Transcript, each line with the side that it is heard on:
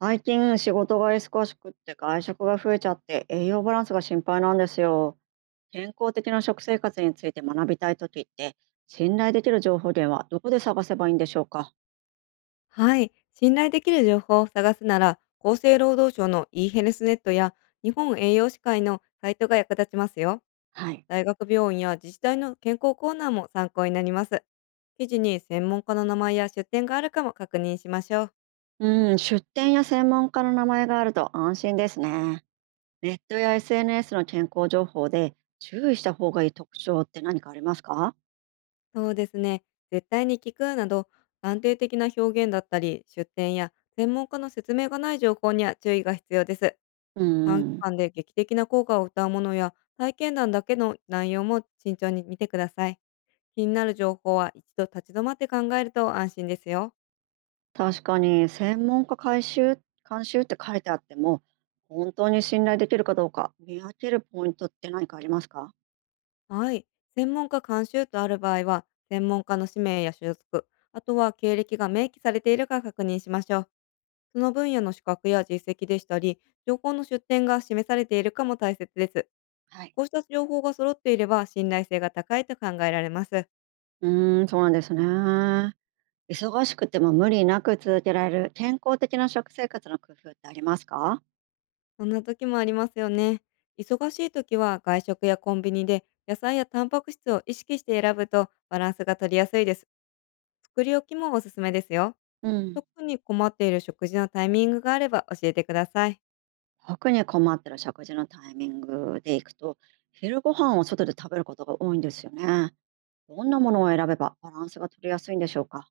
right: 最近仕事が忙しくって外食が増えちゃって栄養バランスが心配なんですよ。健康的な食生活について学びたい時って信頼できる情報源はどこで探せばいいんでしょうか？
left: はい。信頼できる情報を探すなら、厚生労働省の e ヘルスネットや日本栄養士会のサイトが役立ちますよ。
right: はい。
left: 大学病院や自治体の健康コーナーも参考になります。記事に専門家の名前や出典があるかも確認しましょう。
right: うん、出店や専門家の名前があると安心ですね。ネットや SNS の健康情報で注意した方がいい特徴って何かありますか？
left: そうですね。絶対に聞くなど、断定的な表現だったり、出典や専門家の説明がない情報には注意が必要です。
right: うん
left: 短
right: う
left: 期
right: ん。
left: 間で劇的な効果を謳うものや体験談だけの内容も慎重に見てください。気になる情報は一度立ち止まって考えると安心ですよ。
right: 確かに、専門家監修って書いてあっても、本当に信頼できるかどうか見分けるポイントって何かありますか？
left: はい。専門家監修とある場合は、専門家の氏名や所属、あとは経歴が明記されているか確認しましょう。その分野の資格や実績でしたり、情報の出典が示されているかも大切です。
right: はい。
left: こうした情報が揃っていれば信頼性が高いと考えられます。
right: うーん、そうなんですね。忙しくても無理なく続けられる健康的な食生活の工夫ってありますか？
left: そんな時もありますよね。忙しい時は外食やコンビニで野菜やタンパク質を意識して選ぶとバランスが取りやすいです。作り置きもおすすめですよ。
right: うん。
left: 特に困っている食事のタイミングがあれば教えてください。
right: 特に困ってる食事のタイミングでいくと、昼ご飯を外で食べることが多いんですよね。どんなものを選べばバランスが取りやすいんでしょうか？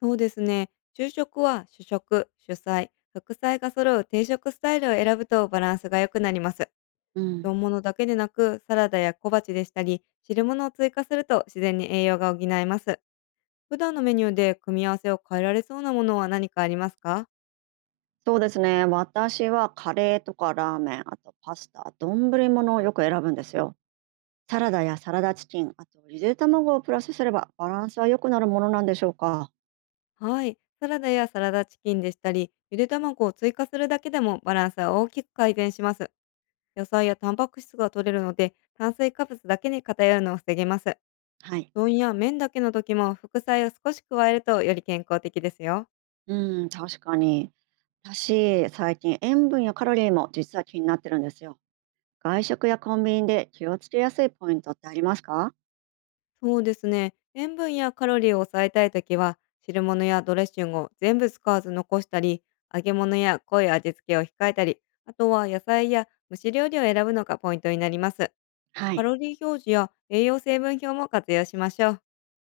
left: そうですね。昼食は主食、主菜、副菜が揃う定食スタイルを選ぶとバランスが良くなります。
right: うん。
left: 丼物だけでなく、サラダや小鉢でしたり、汁物を追加すると自然に栄養が補えます。普段のメニューで組み合わせを変えられそうなものは何かありますか？
right: そうですね。私はカレーとかラーメン、あとパスタ、丼物をよく選ぶんですよ。サラダやサラダチキン、あとゆで卵をプラスすればバランスは良くなるものなんでしょうか。
left: はい。サラダやサラダチキンでしたり、ゆで卵を追加するだけでもバランスは大きく改善します。野菜やタンパク質が取れるので、炭水化物だけに偏るのを防げます。
right: はい。
left: 丼どんや麺だけの時も副菜を少し加えるとより健康的ですよ。
right: うん、確かに。私、最近塩分やカロリーも実は気になってるんですよ。外食やコンビニで気をつけやすいポイントってありますか？
left: そうですね。塩分やカロリーを抑えたい時は、汁物やドレッシングを全部使わず残したり、揚げ物や濃い味付けを控えたり、あとは野菜や蒸し料理を選ぶのがポイントになります。
right: は
left: カ
right: い。
left: ロリー表示や栄養成分表も活用しましょう。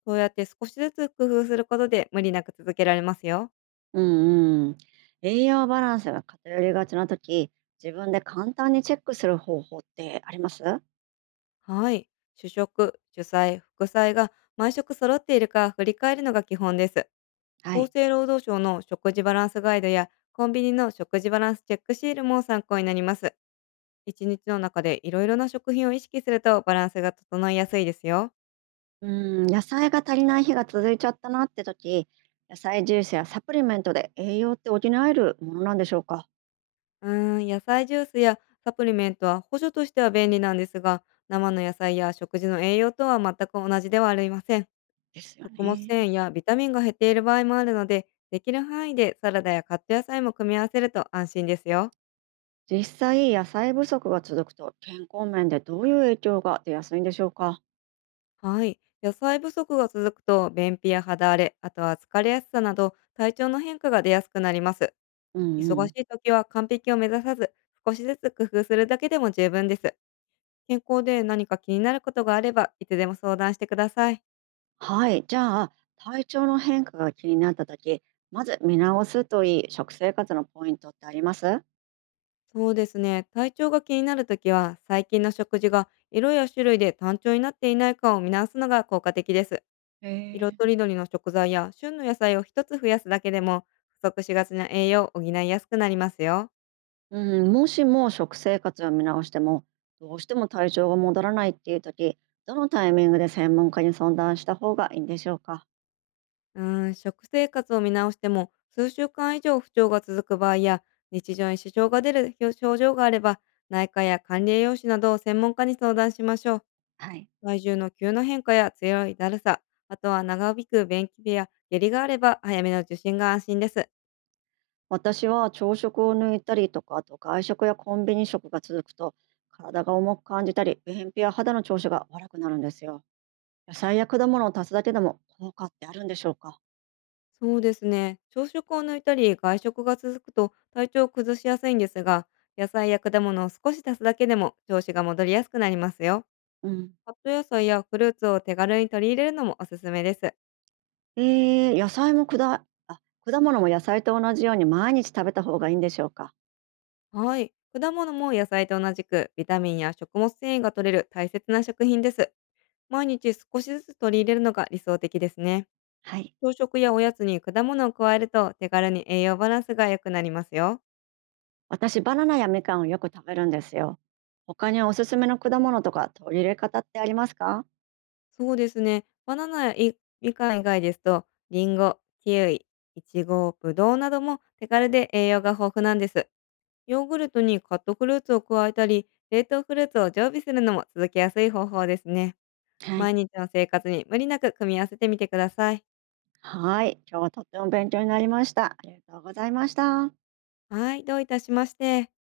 left: そうやって少しずつ工夫することで無理なく続けられますよ。
right: うんうん。栄養バランスが偏りがちな時、自分で簡単にチェックする方法ってあります？
left: はい。主食、主菜、副菜が毎食揃っているか振り返るのが基本です。
right: は
left: 厚
right: い。
left: 生労働省の食事バランスガイドやコンビニの食事バランスチェックシールも参考になります。一日の中でいろいろな食品を意識するとバランスが整いやすいですよ。
right: うーん、野菜が足りない日が続いちゃったなって時、野菜ジュースやサプリメントで栄養って補えるものなんでしょうか？
left: うーん、野菜ジュースやサプリメントは補助としては便利なんですが、生の野菜や食事の栄養とは全く同じではありません。
right: ですよ
left: 食物
right: ね。
left: 繊維やビタミンが減っている場合もあるので、できる範囲でサラダやカット野菜も組み合わせると安心ですよ。
right: 実際、野菜不足が続くと健康面でどういう影響が出やすいんでしょうか？
left: はい。野菜不足が続くと、便秘や肌荒れ、あとは疲れやすさなど、体調の変化が出やすくなります。
right: うんう
left: 忙し
right: ん。
left: い時は完璧を目指さず、少しずつ工夫するだけでも十分です。健康で何か気になることがあれば、いつでも相談してください。
right: はい、じゃあ、体調の変化が気になった時、まず見直すといい食生活のポイントってあります？
left: そうですね。体調が気になるときは、最近の食事が色や種類で単調になっていないかを見直すのが効果的です。
right: へ
left: 色
right: え。
left: とりどりの食材や旬の野菜を一つ増やすだけでも不足しがちな栄養を補いやすくなりますよ。
right: うん、もしも食生活を見直してもどうしても体調が戻らないっていう時、どのタイミングで専門家に相談した方がいいんでしょうか？
left: うーん、食生活を見直しても数週間以上不調が続く場合や、日常に支障が出る表症状があれば、内科や管理栄養士などを専門家に相談しましょう。
right: はい。
left: 体重の急な変化や強いだるさ、あとは長引く便秘や下痢があれば早めの受診が安心です。
right: 私は朝食を抜いたりとかあと外食やコンビニ食が続くと体が重く感じたり便秘や肌の調子が悪くなるんですよ。野菜や果物を足すだけでも効果ってあるんでしょうか？
left: そうですね。朝食を抜いたり外食が続くと体調を崩しやすいんですが、野菜や果物を少し足すだけでも調子が戻りやすくなりますよ。
right: うん。
left: カット野菜やフルーツを手軽に取り入れるのもおすすめです。
right: 野菜も果物も野菜と同じように毎日食べた方がいいんでしょうか？
left: はい。果物も野菜と同じくビタミンや食物繊維が取れる大切な食品です。毎日少しずつ取り入れるのが理想的ですね。
right: はい。
left: 朝食やおやつに果物を加えると手軽に栄養バランスが良くなりますよ。
right: 私、バナナやみかんをよく食べるんですよ。他におすすめの果物とか取り入れ方ってありますか？
left: そうですね。バナナやいみかん以外ですと、リンゴ、キウイ、イチゴ、ブドウなども手軽で栄養が豊富なんです。ヨーグルトにカットフルーツを加えたり、冷凍フルーツを常備するのも続けやすい方法ですね。
right: はい。
left: 毎日の生活に無理なく組み合わせてみてください。
right: はい。今日はとっても勉強になりました。ありがとうございました。
left: はい、どういたしまして。